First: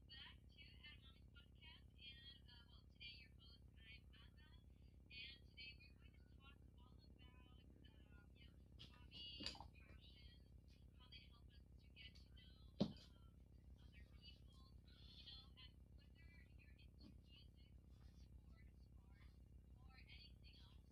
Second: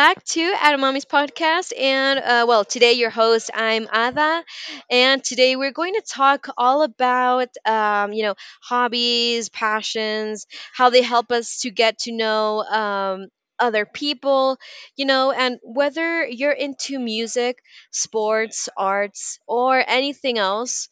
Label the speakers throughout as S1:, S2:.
S1: back to Adamami's podcast. Today your host, I'm Ada, and today we're going to talk all about hobbies, passions, how they help us to get to know other people, you know, and whether you're into music, sports, arts, or anything else.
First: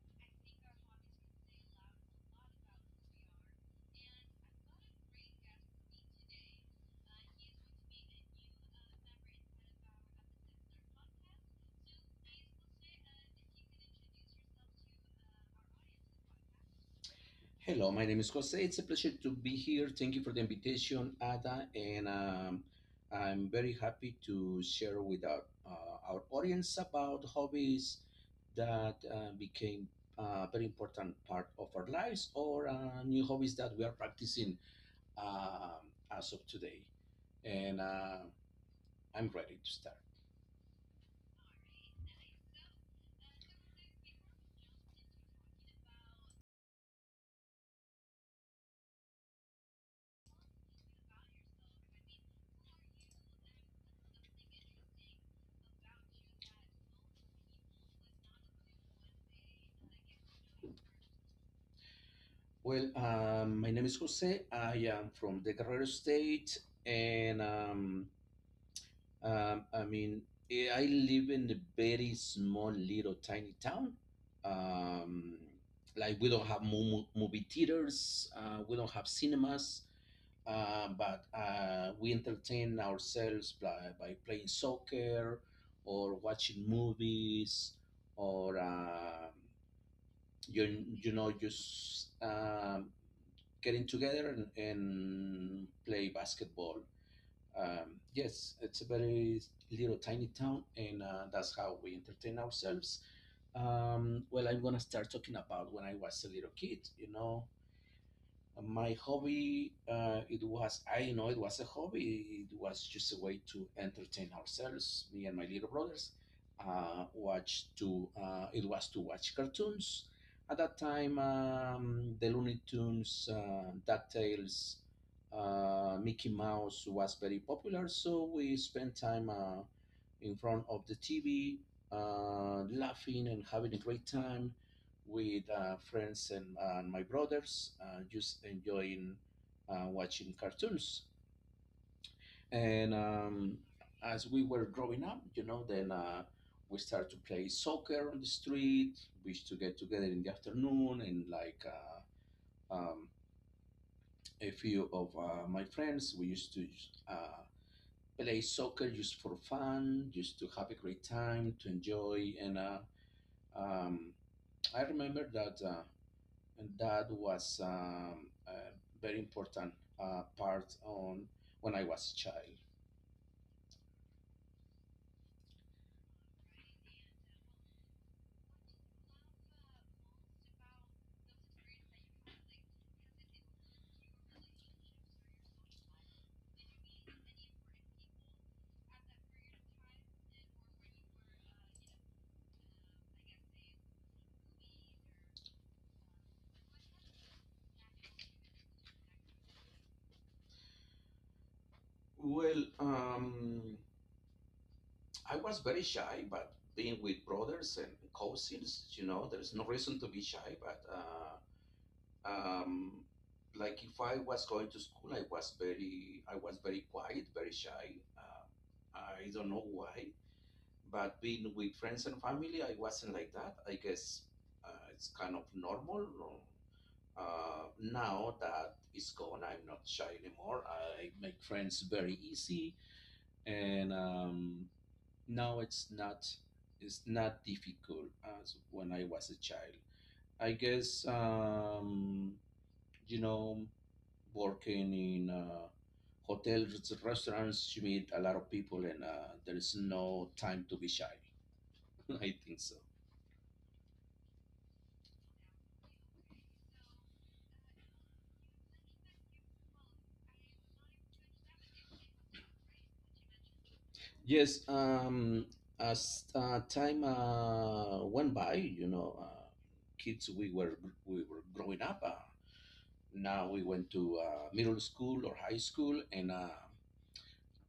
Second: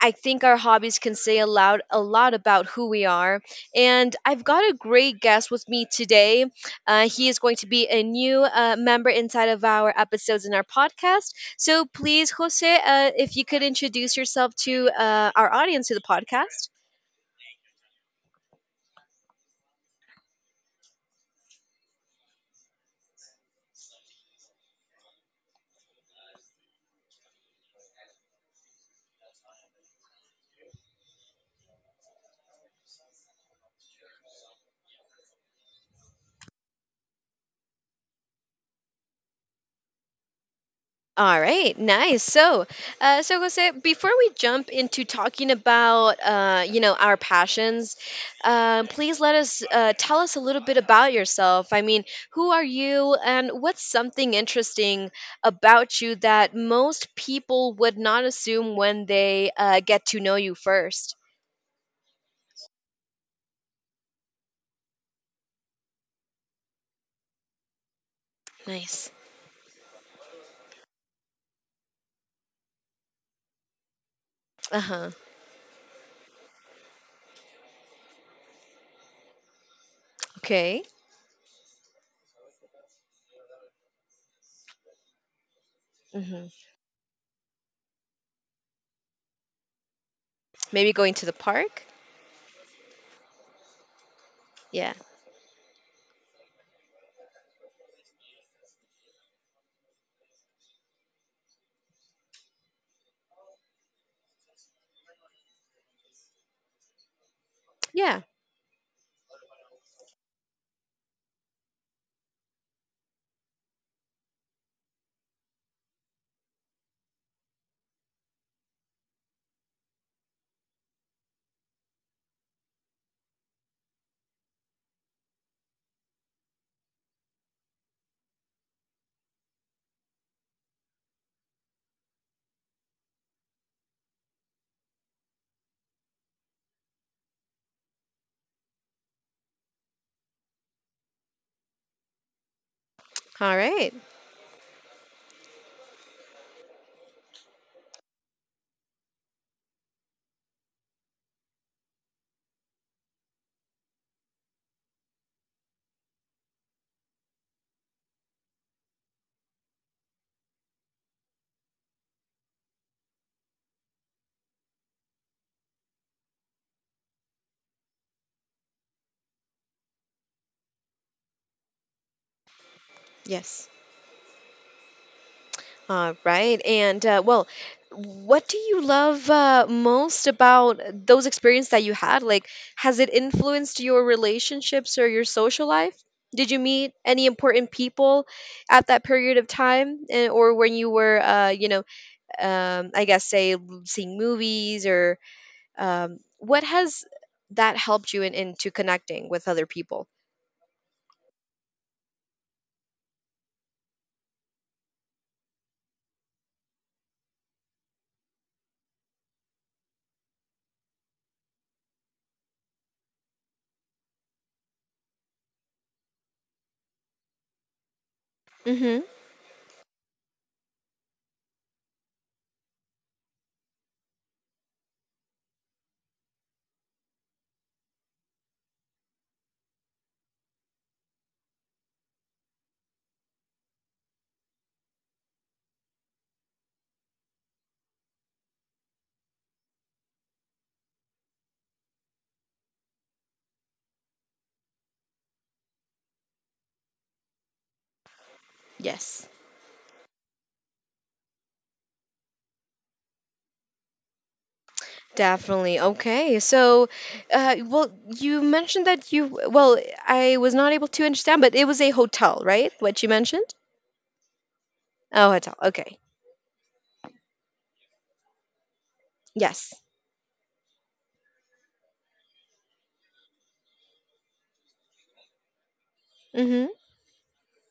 S1: I think our hobbies can say aloud a lot about who we are. And I've got a great guest with me today. He is going to be a new member inside of our episodes in our podcast. So please, Jose, if you could introduce yourself to our audience to the podcast.
S2: Hello, my name is Jose. It's a pleasure to be here. Thank you for the invitation, Ada, and I'm very happy to share with our audience about hobbies that became a very important part of our lives or new hobbies that we are practicing um, as of today. And I'm ready to start.
S1: All right, nice. So Jose, before we jump into talking about, you know, our passions, please let us tell us a little bit about yourself. I mean, who are you, and what's something interesting about you that most people would not assume when they get to know you first?
S2: Well, my name is Jose. I am from the Guerrero State, and
S1: Nice.
S2: I mean, I live in a very small, little, tiny town.
S1: Uh huh.
S2: Um, like we don't have movie theaters, we don't have cinemas,
S1: Okay.
S2: but we entertain ourselves by playing soccer or
S1: Hmm.
S2: watching movies or you
S1: Maybe going
S2: you
S1: to
S2: know
S1: the park.
S2: just getting together and,
S1: Yeah.
S2: and play basketball yes, it's a very little tiny town, and that's how we entertain ourselves. Well, I'm gonna start talking about when I was a little kid. You know,
S1: Yeah.
S2: my hobby it was I didn't know it was a hobby, it was just a way to entertain ourselves, me and my little brothers, watch to it was to watch cartoons at that time. Um, the Looney Tunes, DuckTales, Mickey Mouse was very popular, so we spent time in front of the TV, laughing and having a great time with friends and my brothers, just enjoying watching cartoons. And
S1: All right.
S2: As we were growing up, you know, then we started to play soccer on the street. We used to get together in the afternoon, and like uh, um, a few of my friends, we used to uh, play soccer just for fun, just to have a great time, to enjoy. And um, I remember that and that was a very important part on when I was a child.
S1: Yes. All right. And, what do you love most about those experiences that you had? Like, has it influenced your relationships or your social life? Did you meet any important people at that period of time, or when you were, you know, I guess, seeing movies or what has that helped you in, into connecting with other people?
S2: Well, I was very shy, but being with brothers and cousins, you know, there's no reason to be shy. But um, like if I was going to school, I was very quiet, very shy.
S1: Mm-hmm.
S2: I don't know why, but being with friends and family, I wasn't like that. I guess it's kind of normal. Or, now that it's gone, I'm not shy anymore. I make friends very easy, and now it's not difficult as when I was a child. I guess you know, working in hotels, restaurants, you meet a lot of people, and
S1: Yes.
S2: there is no time to be shy. I think so.
S1: Definitely. Okay. So, uh, well, you mentioned that you, well, I was not able to understand, but it was a hotel, right? What you mentioned?
S2: Yes,
S1: Oh,
S2: um,
S1: hotel. Okay.
S2: as uh, time went by, you know,
S1: Yes.
S2: kids, we were growing up. Now we went to middle school or high school, and
S1: Mm-hmm.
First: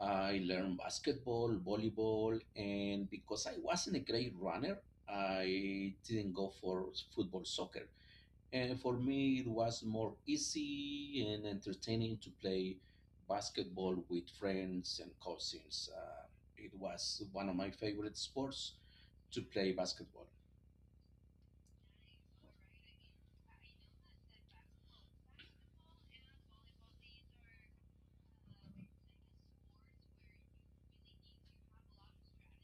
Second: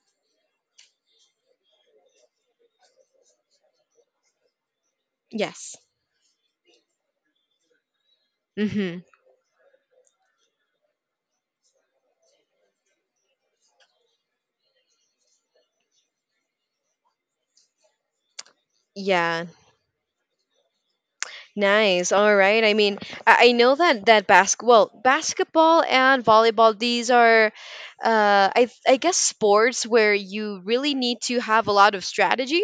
S2: I learned basketball, volleyball, and because I wasn't a great runner,
S1: Yes.
S2: I didn't go for football, soccer. And for
S1: Mm-hmm.
S2: me, it was more easy and entertaining to play basketball with friends and cousins. It was one of my favorite sports to
S1: Yeah.
S2: play basketball.
S1: Nice. All right. I mean, I know that basketball and volleyball, these are, I guess sports where you really need to have a lot of strategy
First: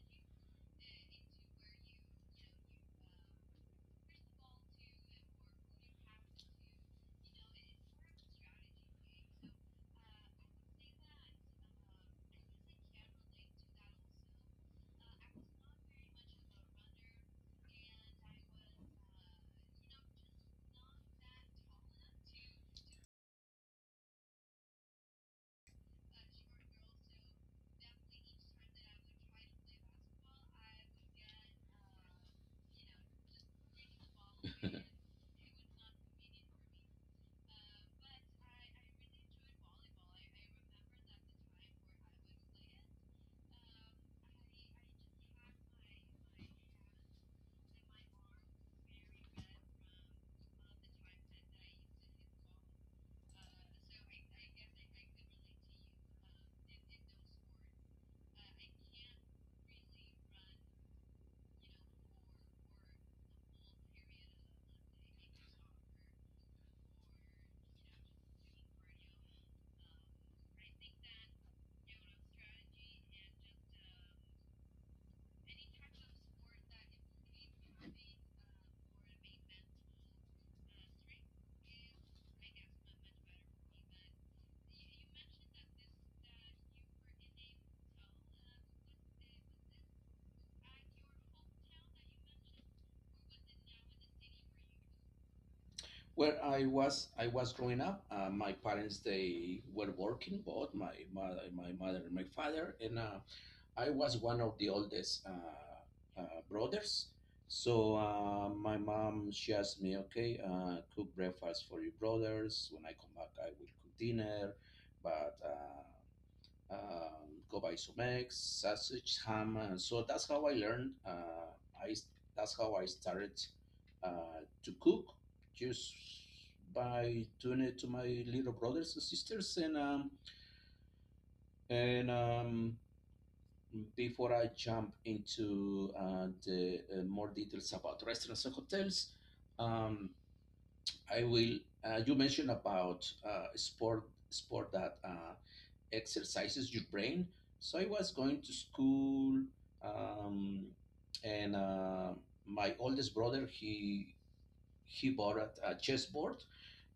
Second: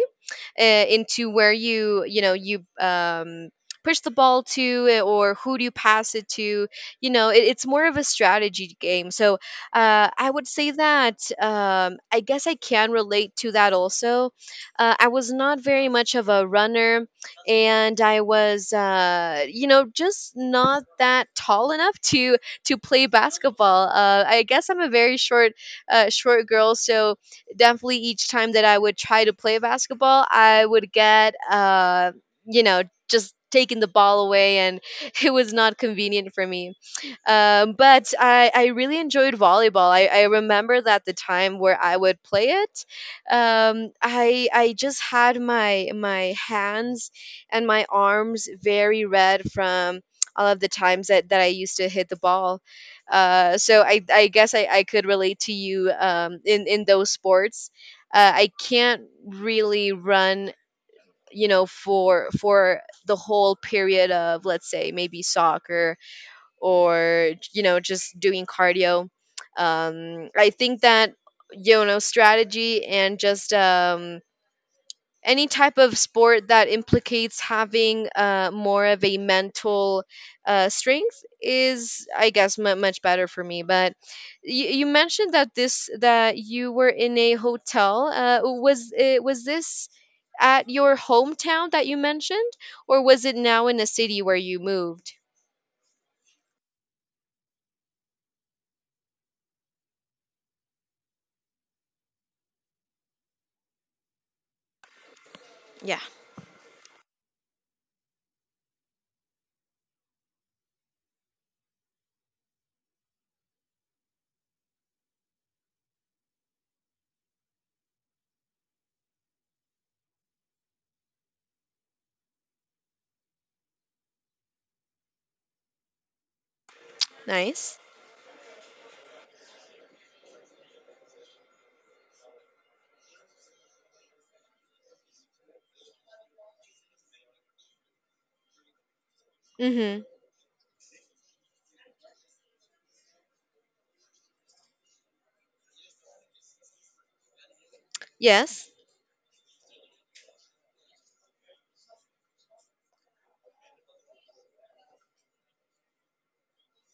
S1: into where you push the ball to or who do you pass it to. You know, it, it's more of a strategy game. So I would say that I guess I can relate to that also. I was not very much of a runner, and I was, you know, just not that tall enough to play basketball. I guess I'm a very short short girl, so definitely each time that I would try to play basketball, I would get, you know, just taking the ball away, and it was not convenient for me. But I really enjoyed volleyball. I remember that the time where I would play it, I just had my my hands and my arms very red from all of the times that, that I used to hit the ball. So I guess I could relate to you in those sports. I can't really run, you know, for the whole period of, let's say, maybe soccer or, you know, just doing cardio. I think that, you know, strategy and just any type of sport that implicates having more of a mental strength is, I guess, mu much better for me. But you mentioned that this that you were in a hotel. Was it, was this at your hometown that you mentioned, or was it now in a city where you moved?
S2: Where I was growing up. My parents, they were working, both my mother, and my father, and I was one of the oldest
S1: Yeah.
S2: brothers. So my mom, she asked me, okay, cook breakfast for your brothers. When I come back, I will cook dinner, but go buy some eggs, sausage, ham. And so that's how I learned. I That's how I started to cook, just by doing it
S1: Nice.
S2: to my little brothers and sisters, and before I jump into the more details about restaurants and hotels,
S1: Mm-hmm.
S2: um, I will. You mentioned about sport that exercises your brain. So I was going to
S1: Yes.
S2: school, um, and my oldest brother, he bought a chessboard,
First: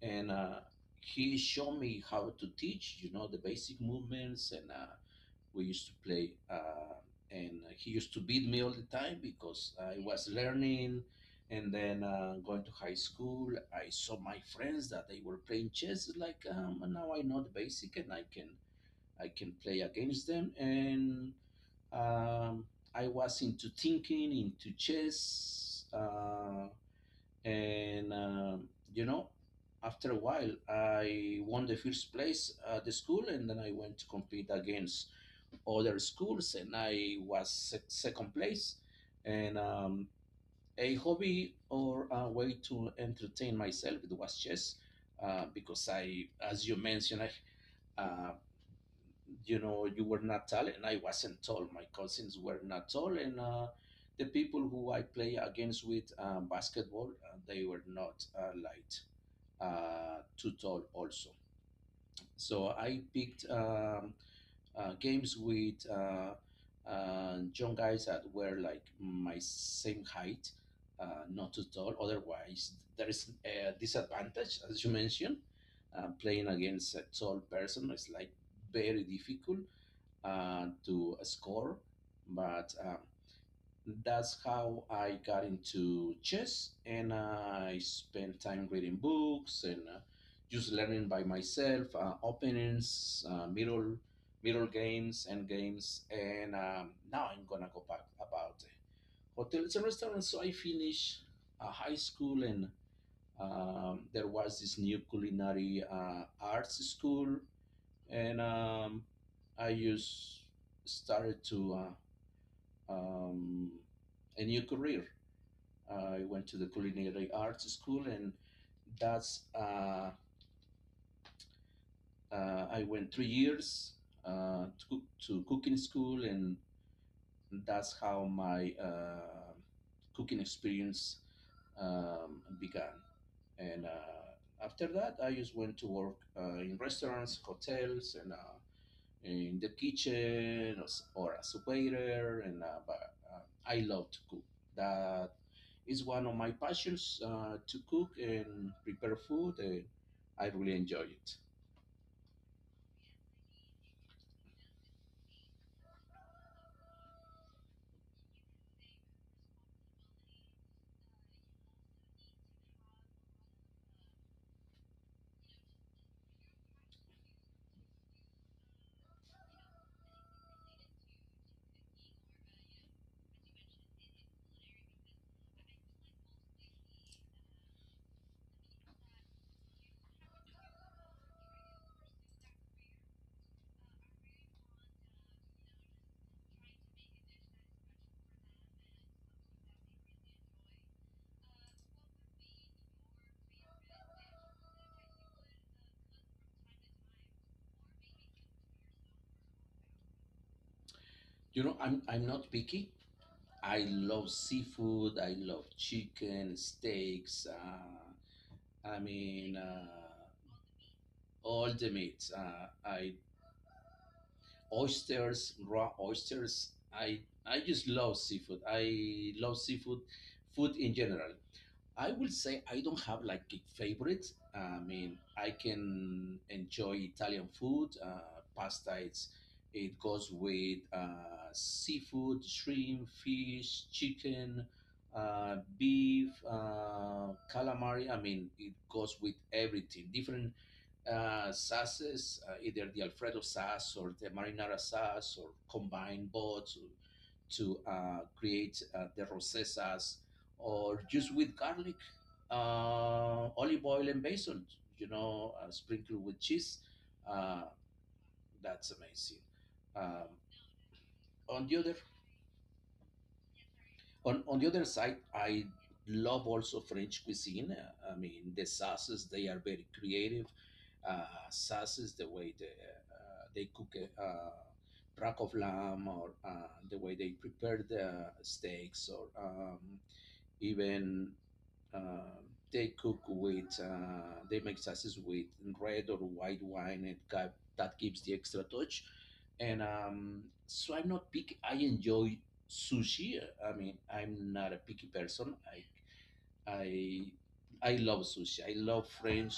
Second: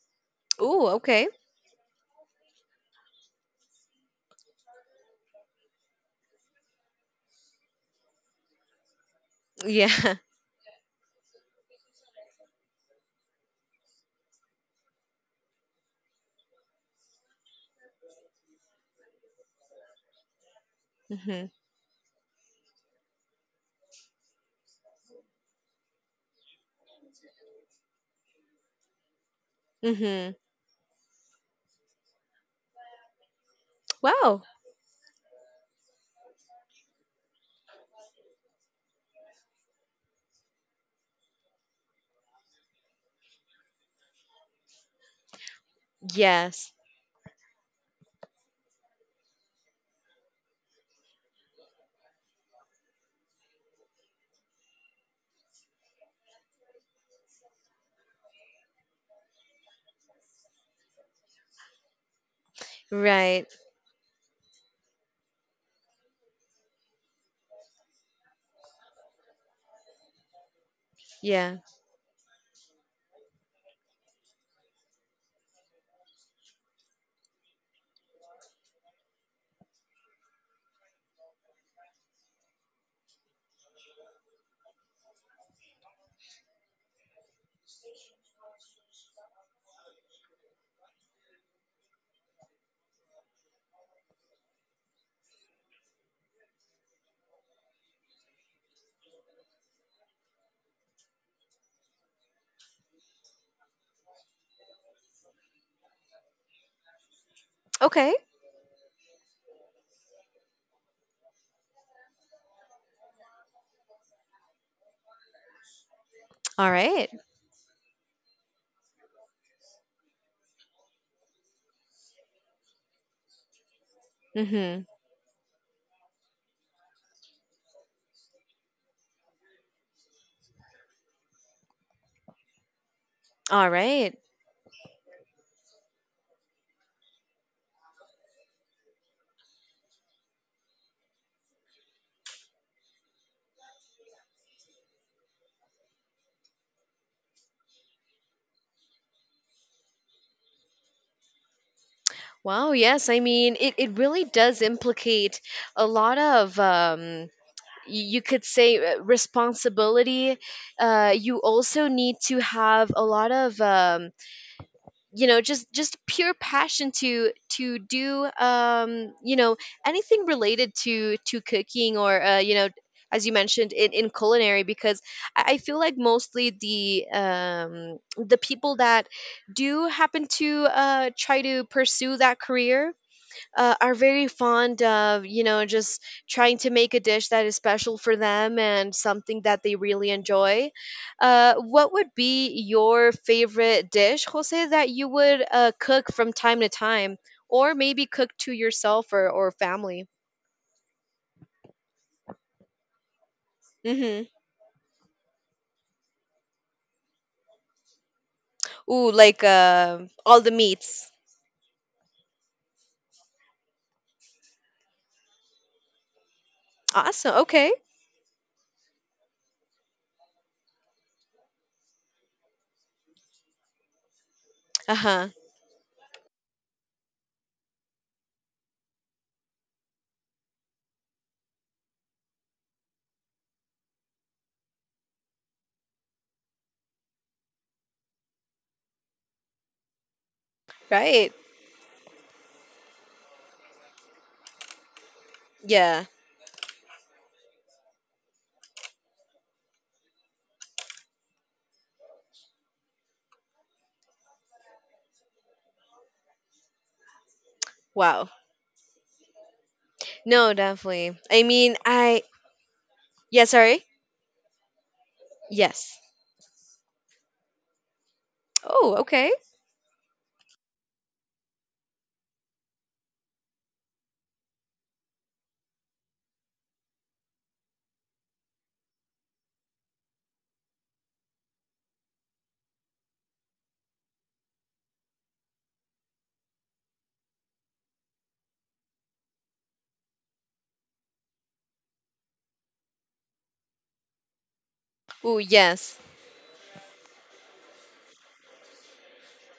S2: and
S1: Ooh, okay.
S2: he showed me how to teach. You know, the basic movements. And we used to play. And he used to beat me all the time because I
S1: Yeah.
S2: was learning. And then going to high school, I saw my friends that they were playing chess. Like now I know the basic, and I can play against them. And
S1: Mm-hmm.
S2: um, I was into thinking, into chess, and you know, after a
S1: Mm-hmm.
S2: while, I won the first place at the school, and then I went to
S1: Wow.
S2: compete against other schools, and I was se- second place. And A hobby or a way to entertain myself, it was chess, because as
S1: Yes.
S2: you mentioned, uh, you know, you were not tall, and I wasn't tall. My cousins were not tall, and the people who I play against with basketball, they were not light, too tall also. So I picked
S1: Right.
S2: games with young guys that were like my same height, not
S1: Yeah.
S2: too tall. Otherwise, there is a disadvantage, as you mentioned. Playing against a tall person is like very difficult to score, but that's how I got into chess, and I spent time reading books and just learning by myself, openings, middle games, and games. And Now I'm gonna go back about hotels and restaurants. So I finished high school, and there was this new culinary arts school,
S1: Okay.
S2: and I just started to uh, um, a new career. I went to the
S1: All right.
S2: culinary arts school, and that's I went 3 years uh,
S1: Mm-hmm.
S2: to, to cooking school, and that's how my cooking experience began.
S1: All
S2: And
S1: right.
S2: after that, I just went to work in restaurants, hotels, and in the kitchen, or as a waiter, and but I love to cook. That is one of my passions, to cook and prepare food, and I really enjoy it.
S1: Wow. Yes. I mean, it really does implicate a lot of, y- you could say, responsibility. You also need to have a lot of you know, just pure passion to do, you know, anything related to cooking or, you know, as you mentioned in culinary, because I feel like mostly the people that do happen to try to pursue that career are very fond of, you know, just trying to make a dish that is special for them and something that they really enjoy. What would be your favorite dish, Jose, that you would cook from time to time, or maybe cook to yourself, or family?
S2: You know, I'm not picky. I
S1: Hmm.
S2: love seafood, I love chicken, steaks, i
S1: Ooh, like,
S2: mean uh,
S1: all the meats.
S2: all the meats, I oysters, raw oysters.
S1: Awesome,
S2: I
S1: okay.
S2: just love seafood. Food in general. I will say I don't have like a favorite. I mean,
S1: Uh-huh.
S2: I can enjoy Italian food, pasta. It's, it goes with seafood, shrimp, fish, chicken, beef, calamari. I mean, it goes with everything. Different
S1: Right.
S2: sauces, either the Alfredo sauce or the marinara sauce, or
S1: Yeah.
S2: combine both to, create the rosé sauce, or just with garlic, olive oil, and basil. You know, sprinkle with cheese. Uh,
S1: Wow.
S2: that's amazing. Um,
S1: No, definitely, I
S2: on
S1: mean,
S2: the other
S1: i. Yeah, sorry.
S2: on the other side, I
S1: Yes.
S2: love also French cuisine. I mean, the
S1: Oh,
S2: sauces,
S1: okay.
S2: they are very creative. SAS is the way they cook a rack of lamb, or the way they prepare the steaks, or even uh, they cook with, they make sauces with red or white wine, and that gives the extra touch. And so I'm not picky. I enjoy sushi. I mean, I'm not a picky
S1: Oh,
S2: person.
S1: yes.
S2: I I love sushi. I love French,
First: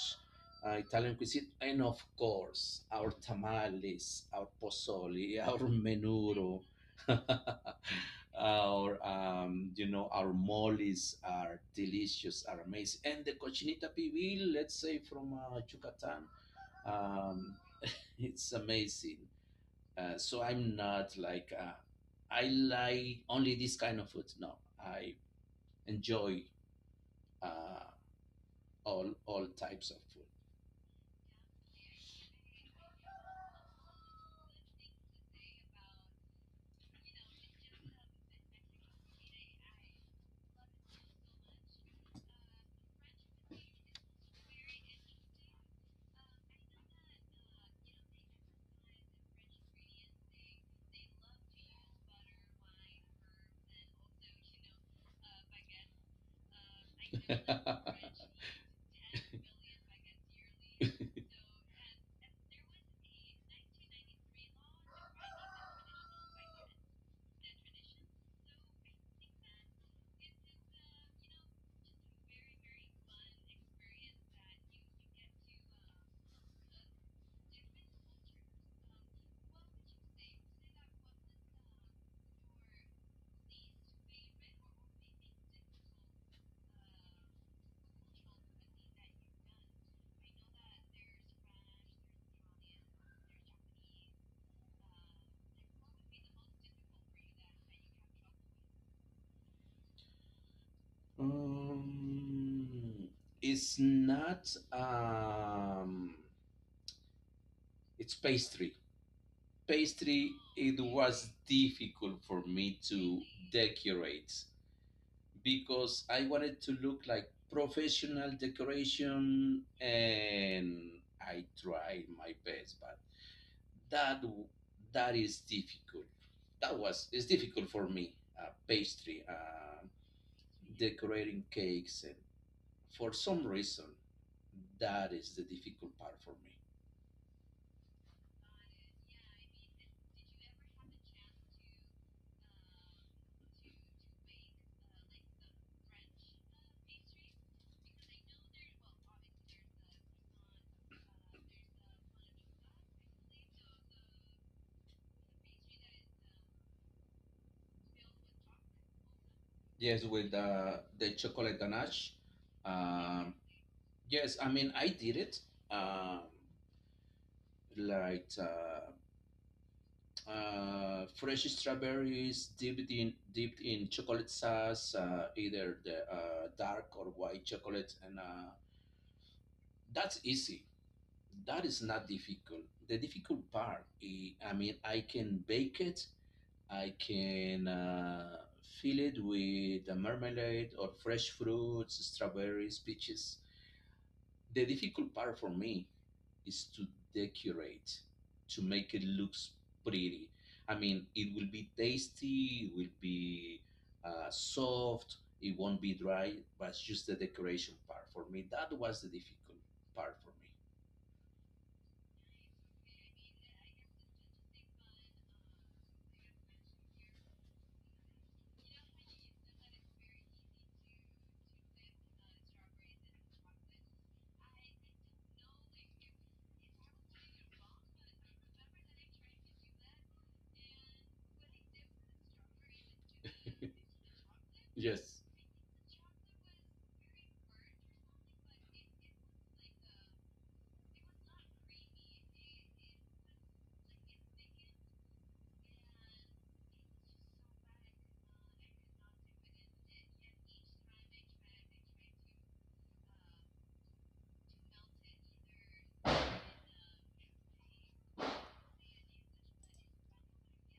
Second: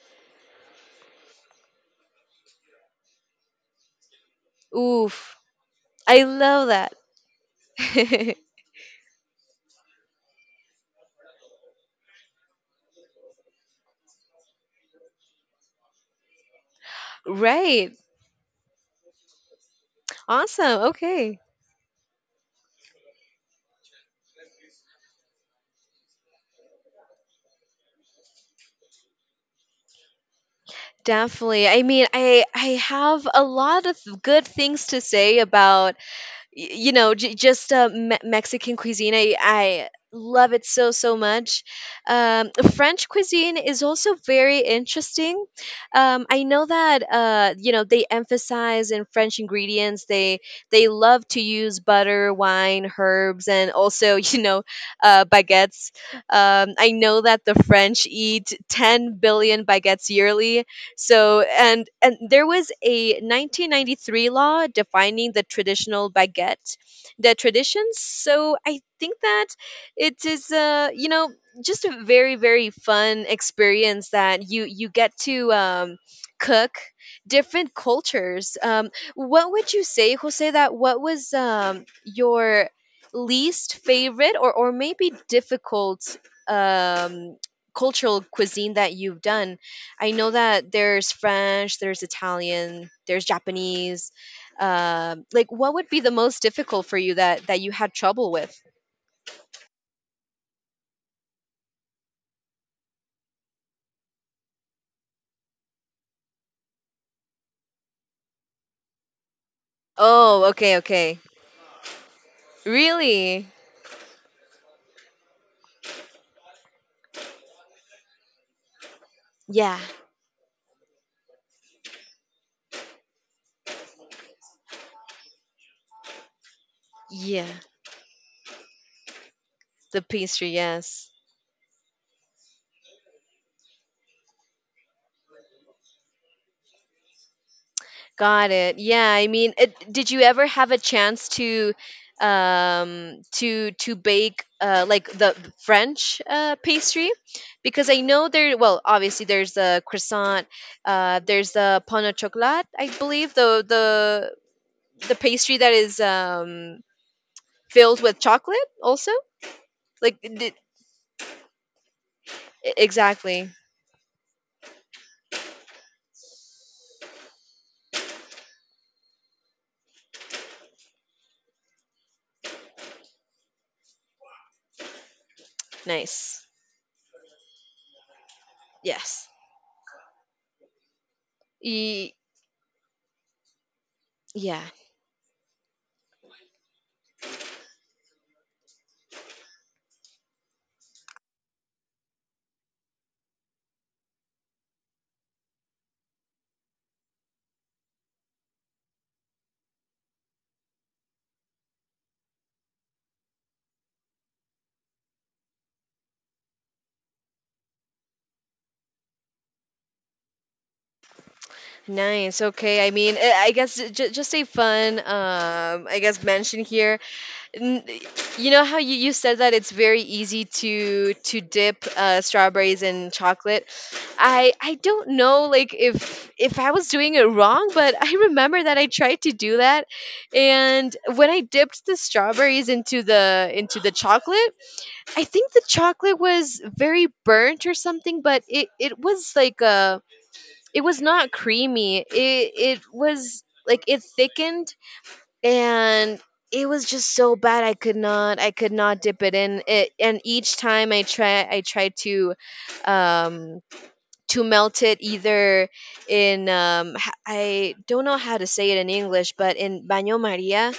S2: Italian cuisine, and of course our tamales, our
S1: Oof.
S2: pozole, our
S1: I
S2: menudo,
S1: love that.
S2: our you know, our moles are delicious, are amazing, and the cochinita pibil, let's say from Yucatan, um,
S1: Right.
S2: it's amazing. So I'm
S1: Awesome.
S2: not
S1: Okay.
S2: like I like only this kind of food. No, I enjoy Uh, all types of
S1: Definitely. I mean, I have a lot of good things to say about y- you know, just mexican cuisine. I love it so so much. French cuisine is also very interesting. I know that, you know, they emphasize in french ingredients. They love to use butter, wine, herbs, and also you know, baguettes. I know
S2: food.
S1: that the french eat 10 billion baguettes yearly, so. And there was a 1993 law defining the traditional baguette, the traditions. So I think that it is, you know, just a very very fun experience that you get to cook different cultures. What would you say, Jose? That what was your least favorite, or maybe difficult um cultural cuisine that you've done? I know that there's French, there's Italian, there's Japanese. Like, what would be the most difficult for you that that you had trouble with?
S2: um, it's not. It's pastry. Pastry.
S1: Oh, okay,
S2: It
S1: okay.
S2: was difficult for me to
S1: Really?
S2: decorate because I wanted to look like professional decoration,
S1: Yeah,
S2: and I tried my best, but that that is difficult. That was It's
S1: yeah.
S2: difficult for me. Pastry,
S1: The pastry, yes.
S2: decorating cakes, and for some reason, that is the difficult part for me.
S1: Got it. Yeah, I mean, it, did you ever have a chance to bake, like the French pastry? Because I know there, well, obviously there's the croissant, there's the pain au chocolat, I believe, the pastry that is filled with chocolate also.
S2: Yes,
S1: Like
S2: with
S1: did,
S2: the chocolate ganache. Um,
S1: exactly.
S2: yes, I mean, I did it. Um, like uh, Fresh strawberries dipped in chocolate sauce, either the
S1: Nice.
S2: dark or white chocolate, and
S1: Yes.
S2: that's easy. That is not
S1: E-
S2: difficult. The difficult part, I
S1: yeah.
S2: mean, I can bake it. I can fill it with a marmalade or fresh fruits, strawberries, peaches. The difficult part for me is to decorate, to make it looks pretty. I mean, it will be tasty, it will be soft, it won't be dry, but it's just the decoration part for me. That was the difficult part for me.
S1: Nice. Okay. I mean, I guess just a fun, I guess mention here. N- you know how you, you said that it's very easy to dip strawberries in chocolate. I don't know, like if I was doing it wrong, but I remember that I tried to do that, and when I dipped the strawberries into the chocolate,
S2: Yes,
S1: I think the chocolate was very burnt or something, but it was like a, it was not creamy. It was like it thickened, and it was just so bad I could not dip it in it. And each time I try I tried um to melt it either in, I don't know how to say it in English, but in baño maria.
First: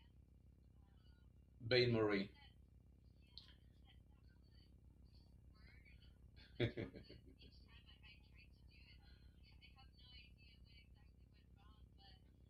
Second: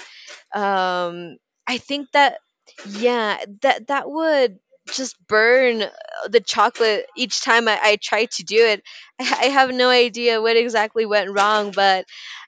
S1: um I
S2: Bain
S1: think
S2: Marie.
S1: that, yeah, that that would just burn the chocolate each time I try to do it. I have no idea what exactly went wrong, but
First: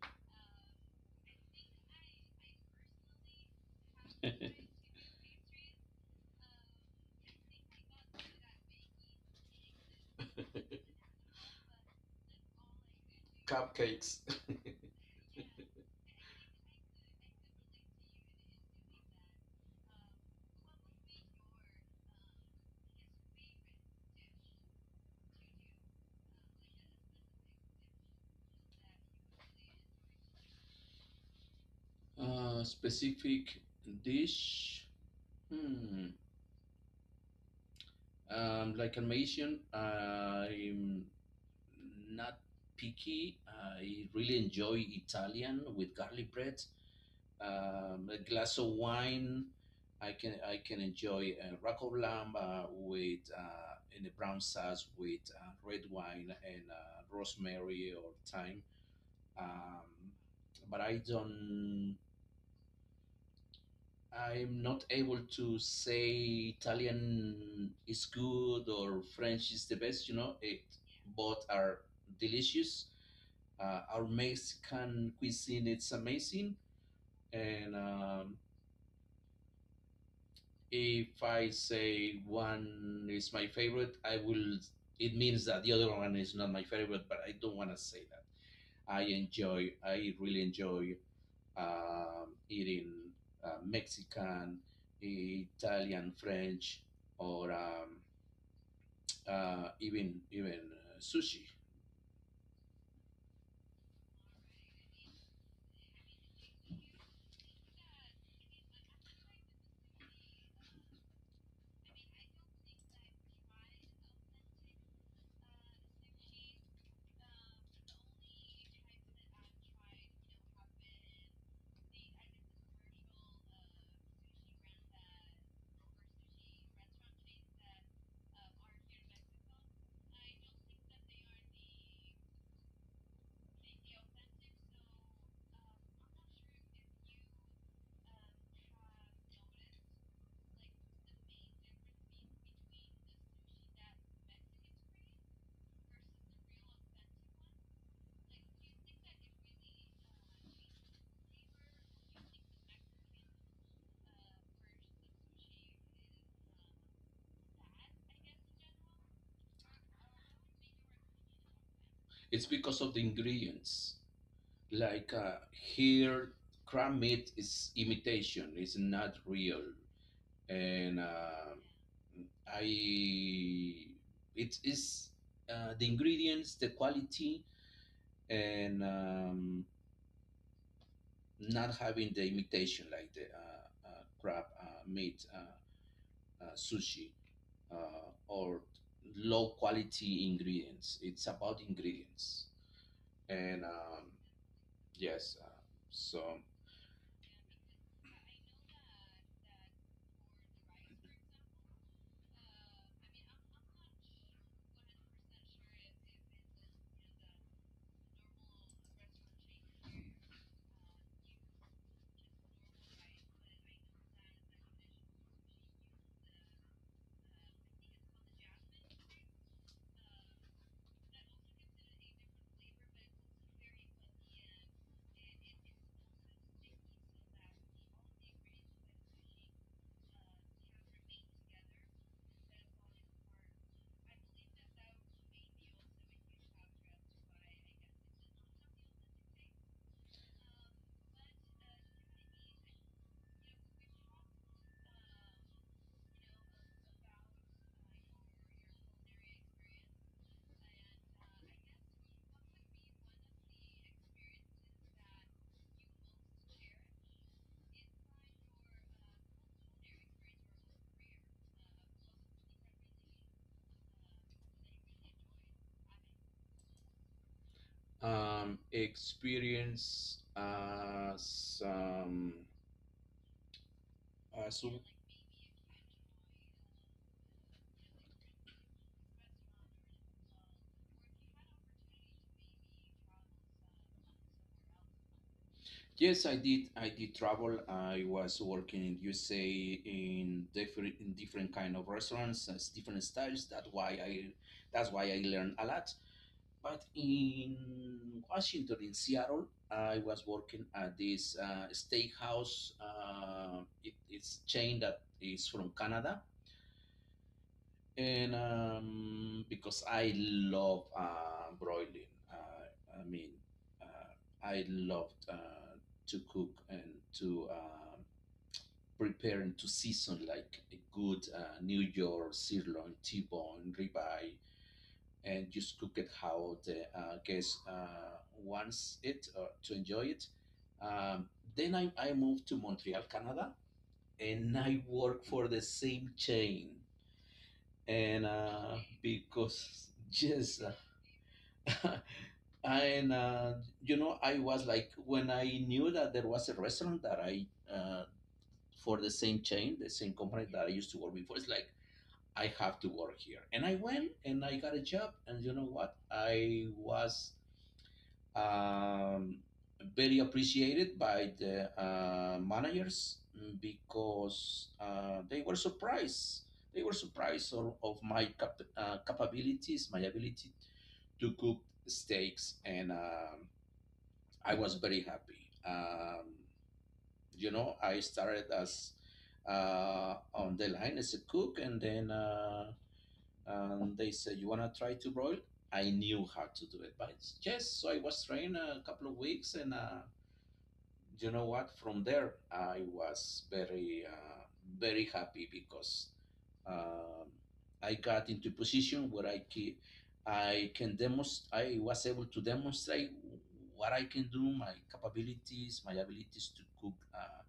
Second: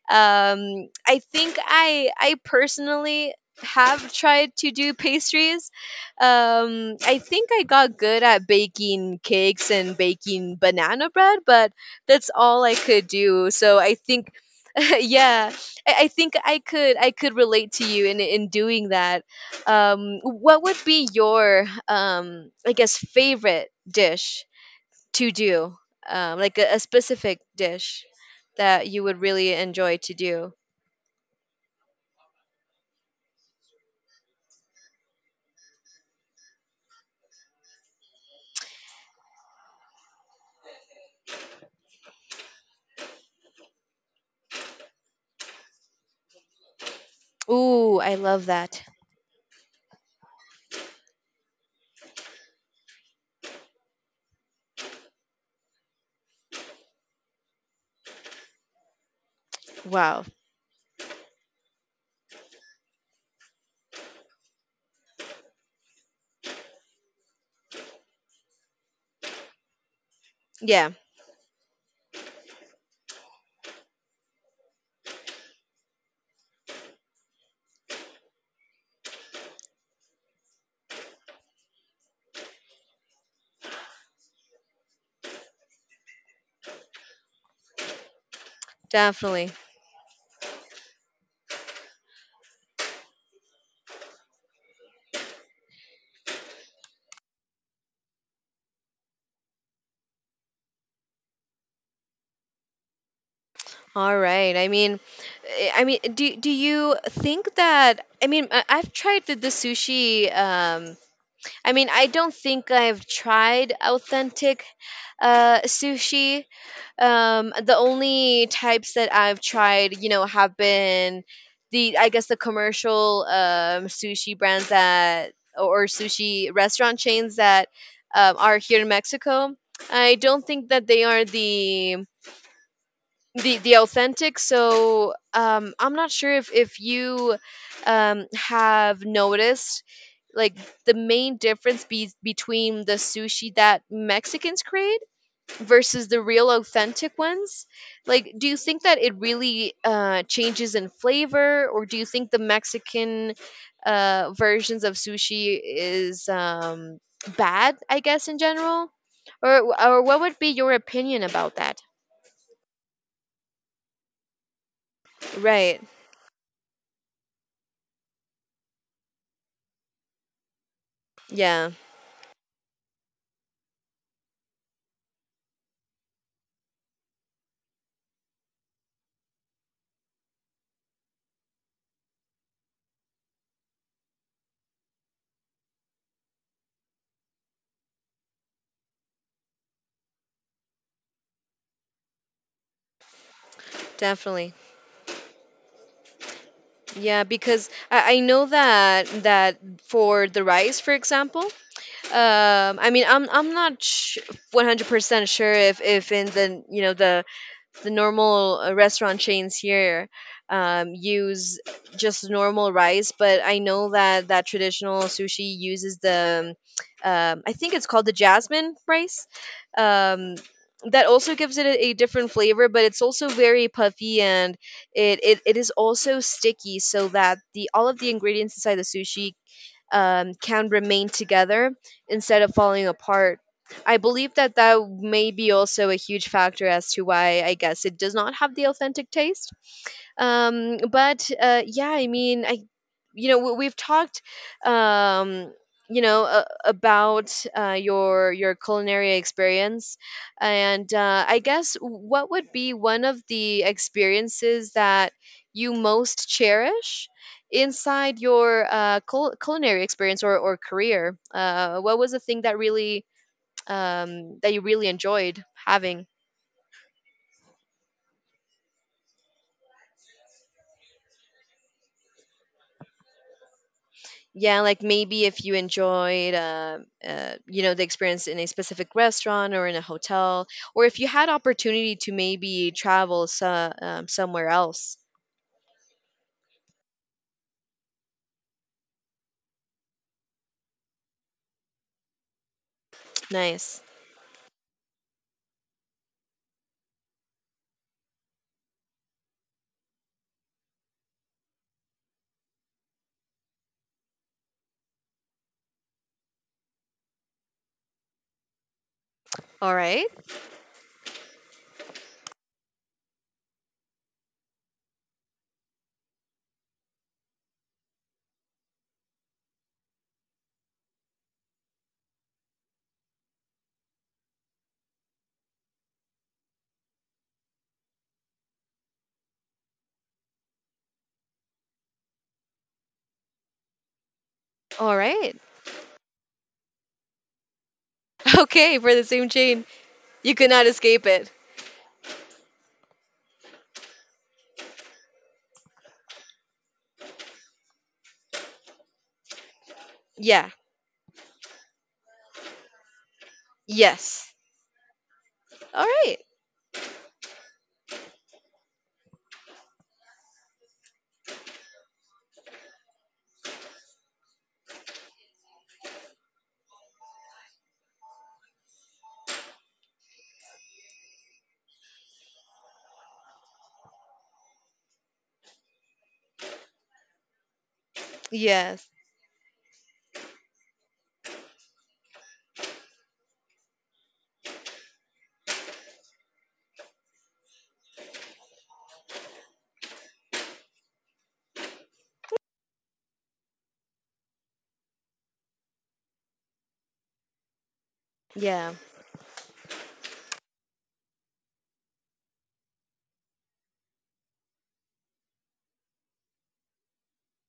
S1: I think I personally have tried to do pastries. I think I got good at baking cakes and baking banana bread, but that's all I could do, so I
S2: Cupcakes.
S1: think yeah, I think I could relate to you in doing that. What would be your, I guess, favorite dish to do? Like a specific dish that you would really enjoy to do?
S2: Specific dish. Hmm. Like I mentioned, I'm not picky. I really enjoy Italian with garlic bread.
S1: Ooh, I
S2: A
S1: love
S2: glass of
S1: that.
S2: wine. I can enjoy a rack of lamb with in a brown sauce with red wine and rosemary or thyme. Um,
S1: Wow.
S2: but I don't. I'm not able to say Italian is good or French is the best. You know, it
S1: Yeah,
S2: both are delicious. Our Mexican cuisine, it's amazing. And if I say one is my favorite, I will. It means that the other one is not my favorite, but I don't want to say that. I
S1: definitely.
S2: enjoy. I really enjoy eating Mexican, Italian, French, or even sushi.
S1: All right, I mean, I mean, do you think that, I mean I've tried the sushi. I mean, I don't think I've tried authentic sushi. The only types that I've tried, you know, have been the I guess the commercial sushi brands that or sushi restaurant chains that are here in Mexico. I don't think that they are the authentic. So I'm not sure if you have noticed, like, the main difference between the sushi that mexicans create versus the real authentic ones. Like, do you think that it really changes in flavor, or do you think the mexican versions of sushi is bad, I guess, in general, or what would be your opinion about that?
S2: It's because of the ingredients. Like,
S1: Right.
S2: here crab meat is imitation, it's not real. And I it is, the ingredients, the quality, and not having the imitation, like the crab meat, sushi, or low quality ingredients. It's about ingredients. And
S1: Definitely.
S2: yes, so
S1: Yeah, because I know that that for the rice, for example, I mean, I'm not sh- 100% sure if in the, you know, the normal restaurant chains here use just normal rice, but I know that that traditional sushi uses the, I think it's called the jasmine rice. Um, that also gives it a different flavor, but it's also very puffy, and it is also sticky so that the all of the ingredients inside the sushi can remain together instead of falling apart. I believe that that may be also a huge factor as to why I guess it does not have the authentic taste but yeah, I mean I you know, we've talked, um you know, about your culinary experience, and I guess what would be one of the experiences that you most cherish inside your culinary experience or career. What was the thing that really that you really enjoyed having?
S2: experience some.
S1: Yeah,
S2: So
S1: like maybe if you enjoyed you know, the experience in a specific restaurant or in a hotel, or if you had opportunity to maybe travel so, somewhere else.
S2: yes, I did. I did travel. I was working in USA in different kind of restaurants, as different styles.
S1: Nice.
S2: That's why I learned a lot. But in Washington, in Seattle, I was working at this steakhouse. It's chain that is from Canada. And
S1: All
S2: because
S1: right.
S2: I love broiling, I mean, I love to cook and to prepare and to season like a good New York sirloin, T-bone, ribeye, and just cook it how the guest wants it, or to enjoy it. Um, then I moved to Montreal, Canada, and I
S1: All
S2: work
S1: right.
S2: for the same chain. And
S1: Okay, for the same chain,
S2: because
S1: you could
S2: yes,
S1: not escape it.
S2: and you know, I was like, when I knew that there was a restaurant that I, uh, for the same chain, the same company
S1: Yeah.
S2: that I used to work before, it's like I have to work here. And I went
S1: Yes.
S2: and I got a job, and you know
S1: All
S2: what?
S1: right.
S2: I was um, very appreciated by the managers, because they were surprised. They were surprised of, my capabilities, my ability to cook steaks, and I was very happy. You know, I started
S1: Yes.
S2: as, on the line as a cook, and then and they said, "You wanna try to broil?" I knew how to do it, but yes, so I was trained a couple of weeks and. You know what? From there, I was very, very happy, because um, I got into a
S1: Yeah.
S2: position where I can demonstrate. I was able to demonstrate what I can do, my capabilities, my abilities to cook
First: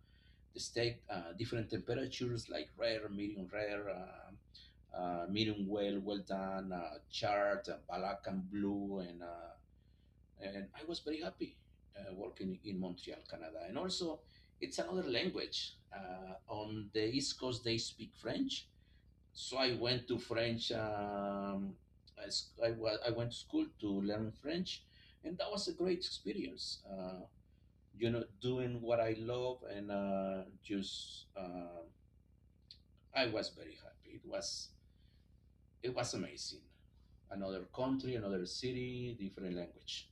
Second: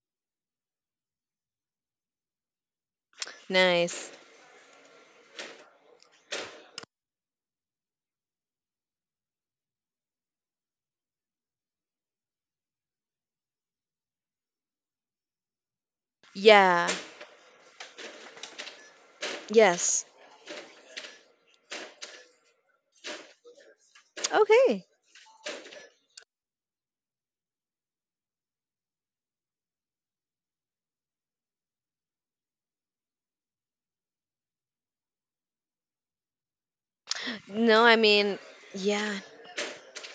S2: the steak, different temperatures like rare,
S1: Nice.
S2: medium well, well done, charred, black and blue, and I was very happy, working in Montreal, Canada. And also, it's another language.
S1: Yeah.
S2: On the East Coast, they speak French, so I
S1: Yes.
S2: went to French. I, s- I went to school to learn French,
S1: Okay.
S2: and that was a great experience. You know, doing what I love, and just, I was very happy. It was, it was amazing. Another
S1: No, I
S2: country,
S1: mean,
S2: another
S1: yeah,
S2: city, different language.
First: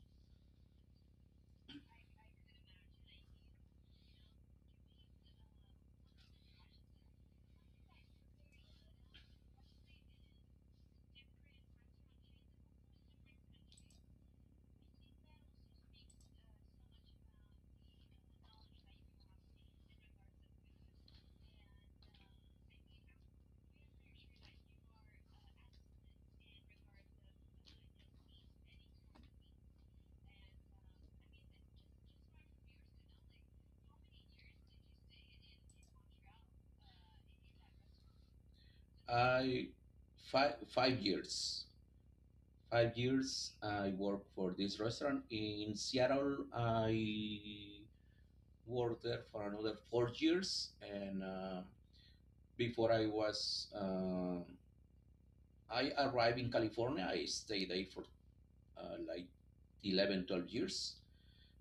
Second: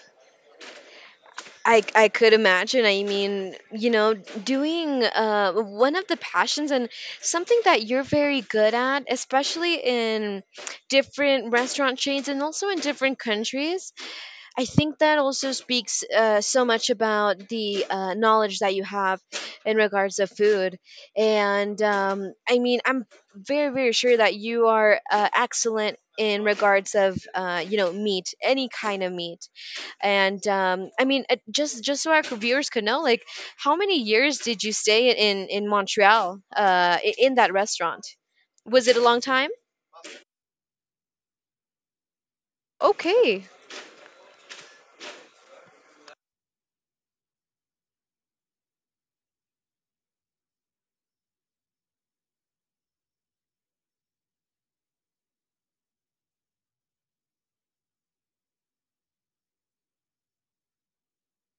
S1: I could imagine. I mean, you know, doing one of the passions and something that you're very good at, especially in different restaurant chains and also in different countries. I think that also speaks so much about the knowledge that you have in regards of food. And I mean, I'm very, very sure that you are excellent in regards of, you know, meat, any kind of meat. And I mean, just so our viewers could know, like, how many years did you stay in Montreal, in that restaurant? Was it a long time?
S2: I five five years. Five
S1: Okay.
S2: years I worked for this restaurant in Seattle. I worked there for another 4 years, and before I arrived in California. I stayed there for, like, 11, 12 years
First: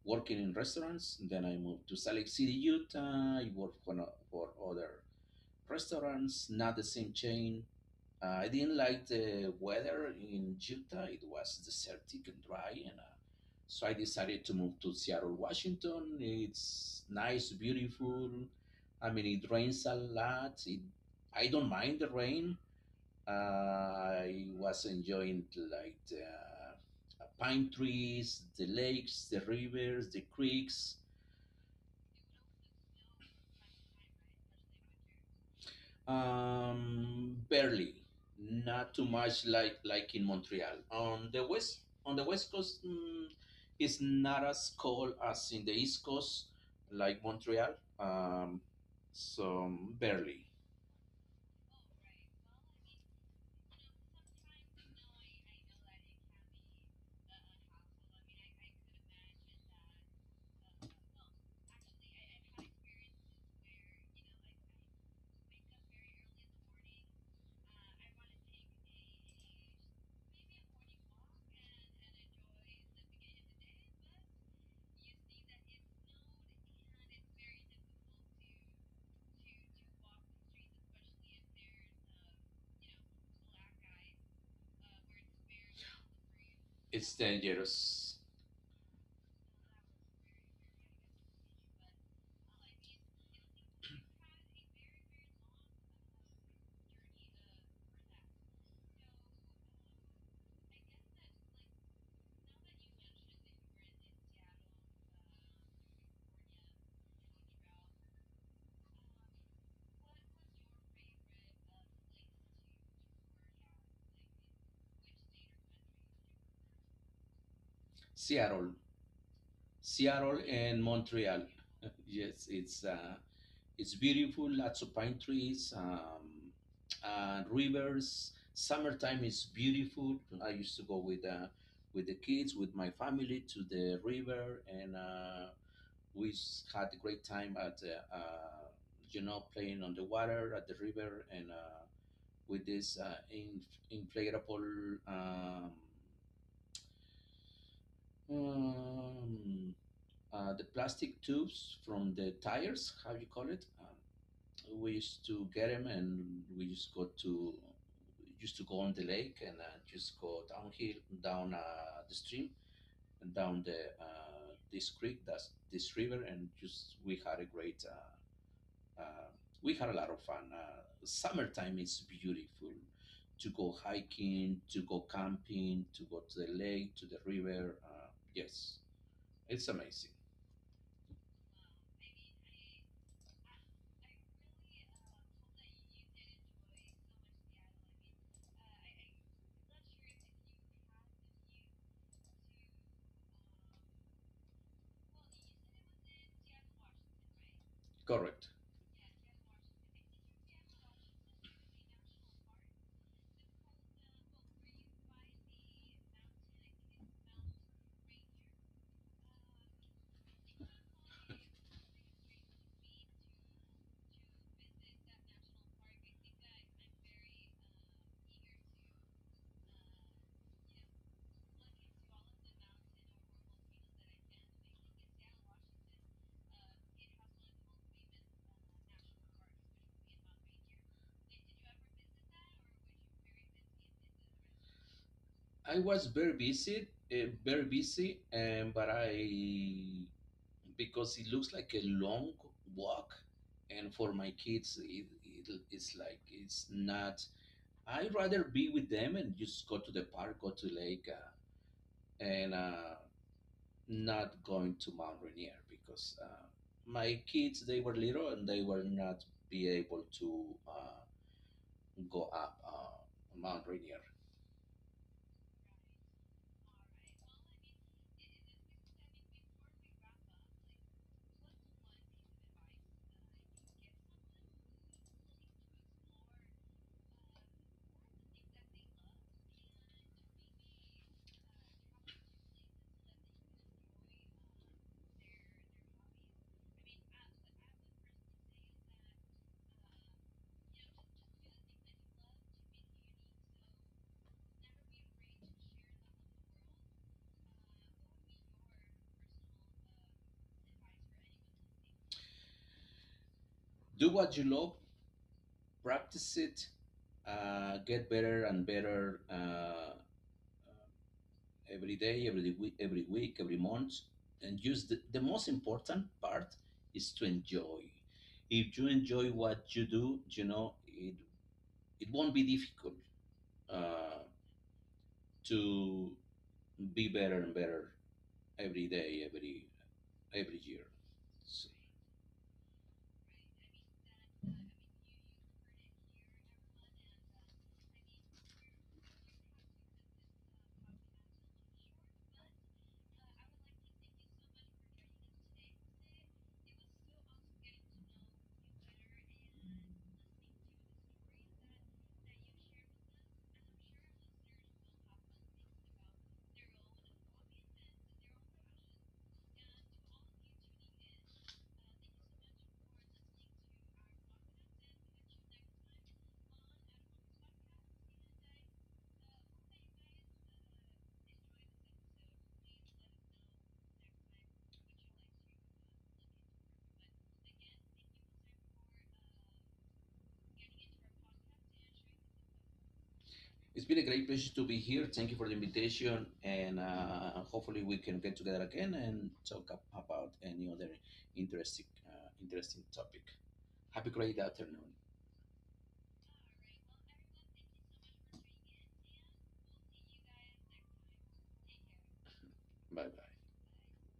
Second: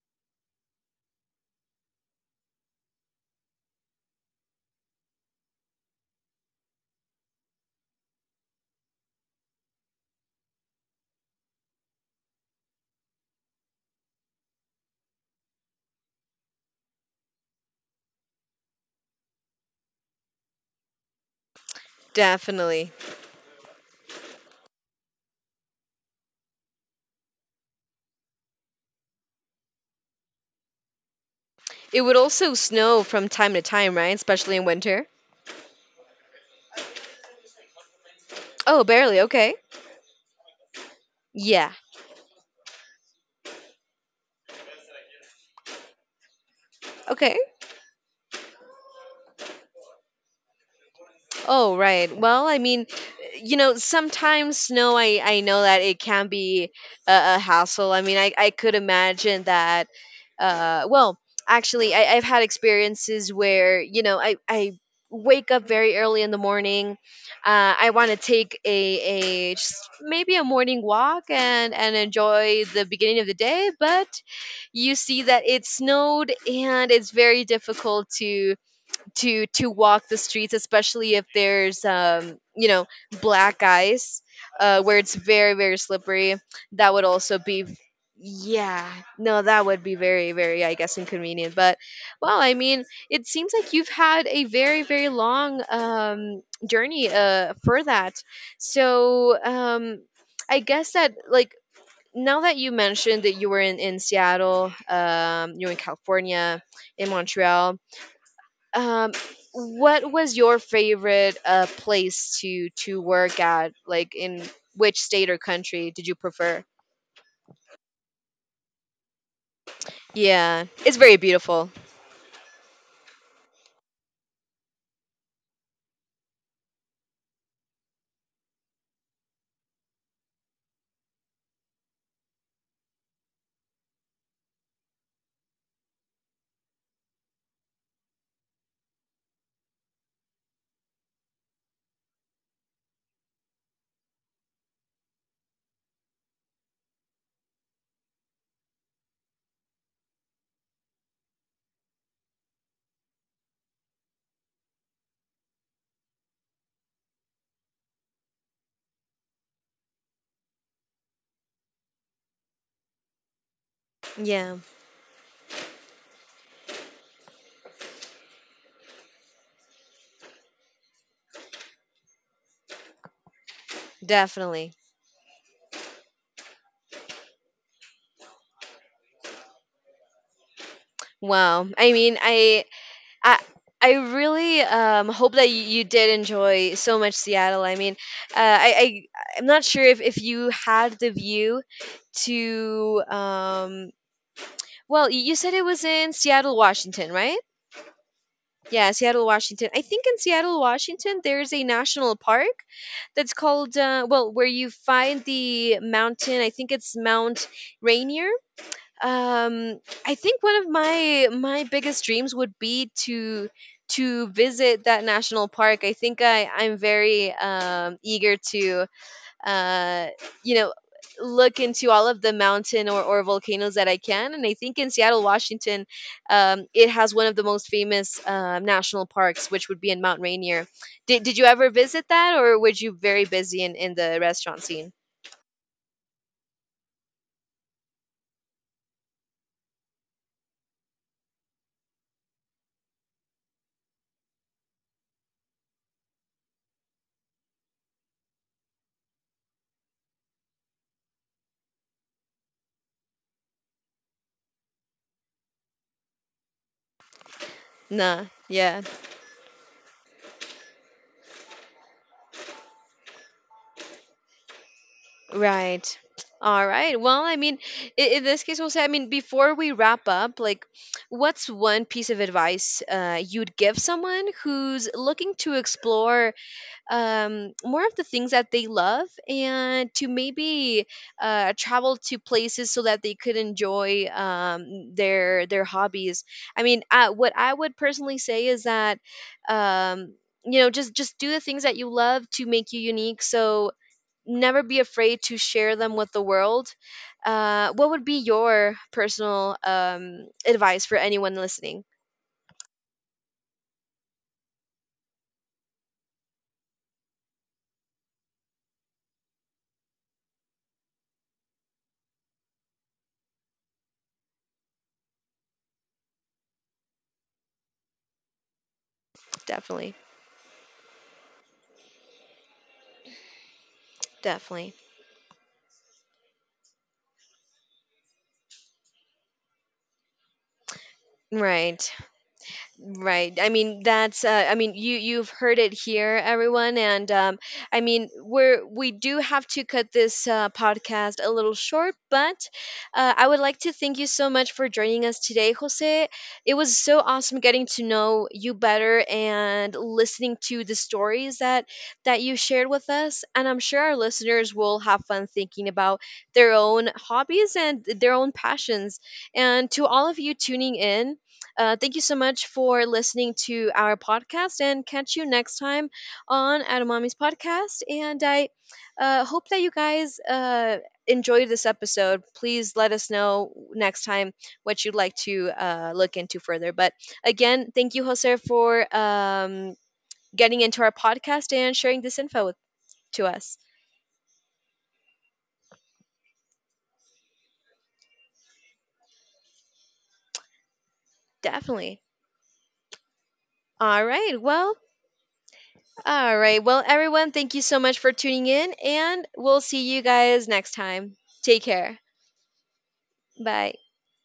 S2: working in restaurants. Then I moved to Salt Lake City, Utah. I worked for, no, for other restaurants, not the same chain. I didn't like the weather in Utah. It was desertic and dry, and so I decided to move to Seattle, Washington. It's nice, beautiful. I mean, it rains a lot. I don't mind the rain.
S1: Definitely.
S2: I was enjoying like the pine trees, the lakes, the rivers, the creeks.
S1: It would also snow from time to time, right? Especially in winter.
S2: Barely,
S1: Oh,
S2: not too
S1: barely.
S2: much,
S1: Okay.
S2: like in Montreal.
S1: Yeah.
S2: On the west coast, it's not as cold as in the east coast, like
S1: Okay.
S2: Montreal. Um, so barely,
S1: Oh, right. Well, I mean, you know, sometimes no, I know that it can be a hassle. I mean, I could imagine that. Well, actually, I've had experiences where you know I wake up very early in the morning. I want to take a just maybe a morning walk and enjoy the beginning of the day, but you see that it snowed and it's very difficult to to walk the streets, especially if there's you know black ice where it's very, very slippery. That would
S2: it's
S1: also be,
S2: dangerous.
S1: yeah, no, that would be very, very, I guess, inconvenient. But well, I mean, it seems like you've had a very, very long journey for that. So I guess that, like, now that you mentioned that you were in Seattle, you were in California, in Montreal, um what was your favorite place to work at? Like, in which state or country did you prefer?
S2: Seattle, Seattle,
S1: Yeah,
S2: and
S1: it's very
S2: Montreal.
S1: beautiful.
S2: Yes, it's beautiful, lots of pine trees, rivers. Summertime is beautiful. I used to go with the kids, with my family to the river, and we had a great time at the, you know, playing on the water at the river, and with this, inflatable, um, the plastic tubes from the tires. How you call it? We used to get him and we just go to used to go on the lake and just go downhill, down the stream and down the,
S1: Yeah,
S2: this creek, that's this river. And just uh, we had a lot of fun. Summertime is beautiful to go hiking,
S1: definitely.
S2: to go camping, to go to the lake, to the river. Yes, it's amazing.
S1: Wow, I mean, i I really hope that you did enjoy so much Seattle. I mean, uh, I, I I'm not sure if you had the view to well, you said it was in Seattle, Washington, right?
S2: Correct.
S1: Yeah, Seattle, Washington. I think in Seattle, Washington, there's a national park that's called, well, where you find the mountain. I think it's Mount Rainier. Um, I think one of my my biggest dreams would be to visit that national park. I think I'm very eager to uh, you know, look into all of the mountain or volcanoes that I can. And I think in Seattle, Washington, it has one of the most famous national parks, which would be in Mount Rainier. Did you ever visit that, or were you very busy in the restaurant scene?
S2: I was very busy, very busy. And but I because it looks like a long walk, and for my kids it's like, it's not, I'd rather be with them and just go to the park, go to lake, and not going to Mount Rainier, because my kids, they were
S1: Nah,
S2: little and they
S1: yeah.
S2: were not be able to go up Mount Rainier.
S1: Right. All right. Well, I mean, in this case, we'll say, I mean, before we wrap up, like, what's one piece of advice you'd give someone who's looking to explore more of the things that they love and to maybe travel to places so that they could enjoy their hobbies? I mean, what I would personally say is that um, you know, just do the things that you love to make you unique. So never be afraid to share them with the world. What would be your personal advice for anyone listening?
S2: Do what you love, practice it, get better and better, every day, every week, every month, and use the most important part is to enjoy. If you enjoy what you
S1: Definitely,
S2: do, you know it won't be difficult, uh,
S1: definitely.
S2: to be better and better every day, every year. So
S1: Right. Right. I mean, that's. I mean, you you've heard it here, everyone, and I mean, we're we do have to cut this podcast a little short, but I would like to thank you so much for joining us today, Jose. It was so awesome getting to know you better and listening to the stories that that you shared with us, and I'm sure our listeners will have fun thinking about their own hobbies and their own passions. And to all of you tuning in. Thank you so much for listening to our podcast and catch you next time on Atomami's podcast. And I hope that you guys enjoyed this episode. Please let us know next time what you'd like to look into further. But again, thank you, Jose, for getting into our podcast and sharing this info with, to us.
S2: it's been a great pleasure to be here. Thank you for the invitation, and hopefully we can get together again and talk about any other
S1: Definitely.
S2: interesting topic.
S1: All
S2: Happy
S1: right.
S2: great
S1: Well,
S2: afternoon.
S1: all right. Well, everyone, thank you so much for tuning in, and we'll see you guys next time. Take care.
S2: Bye bye.
S1: Bye.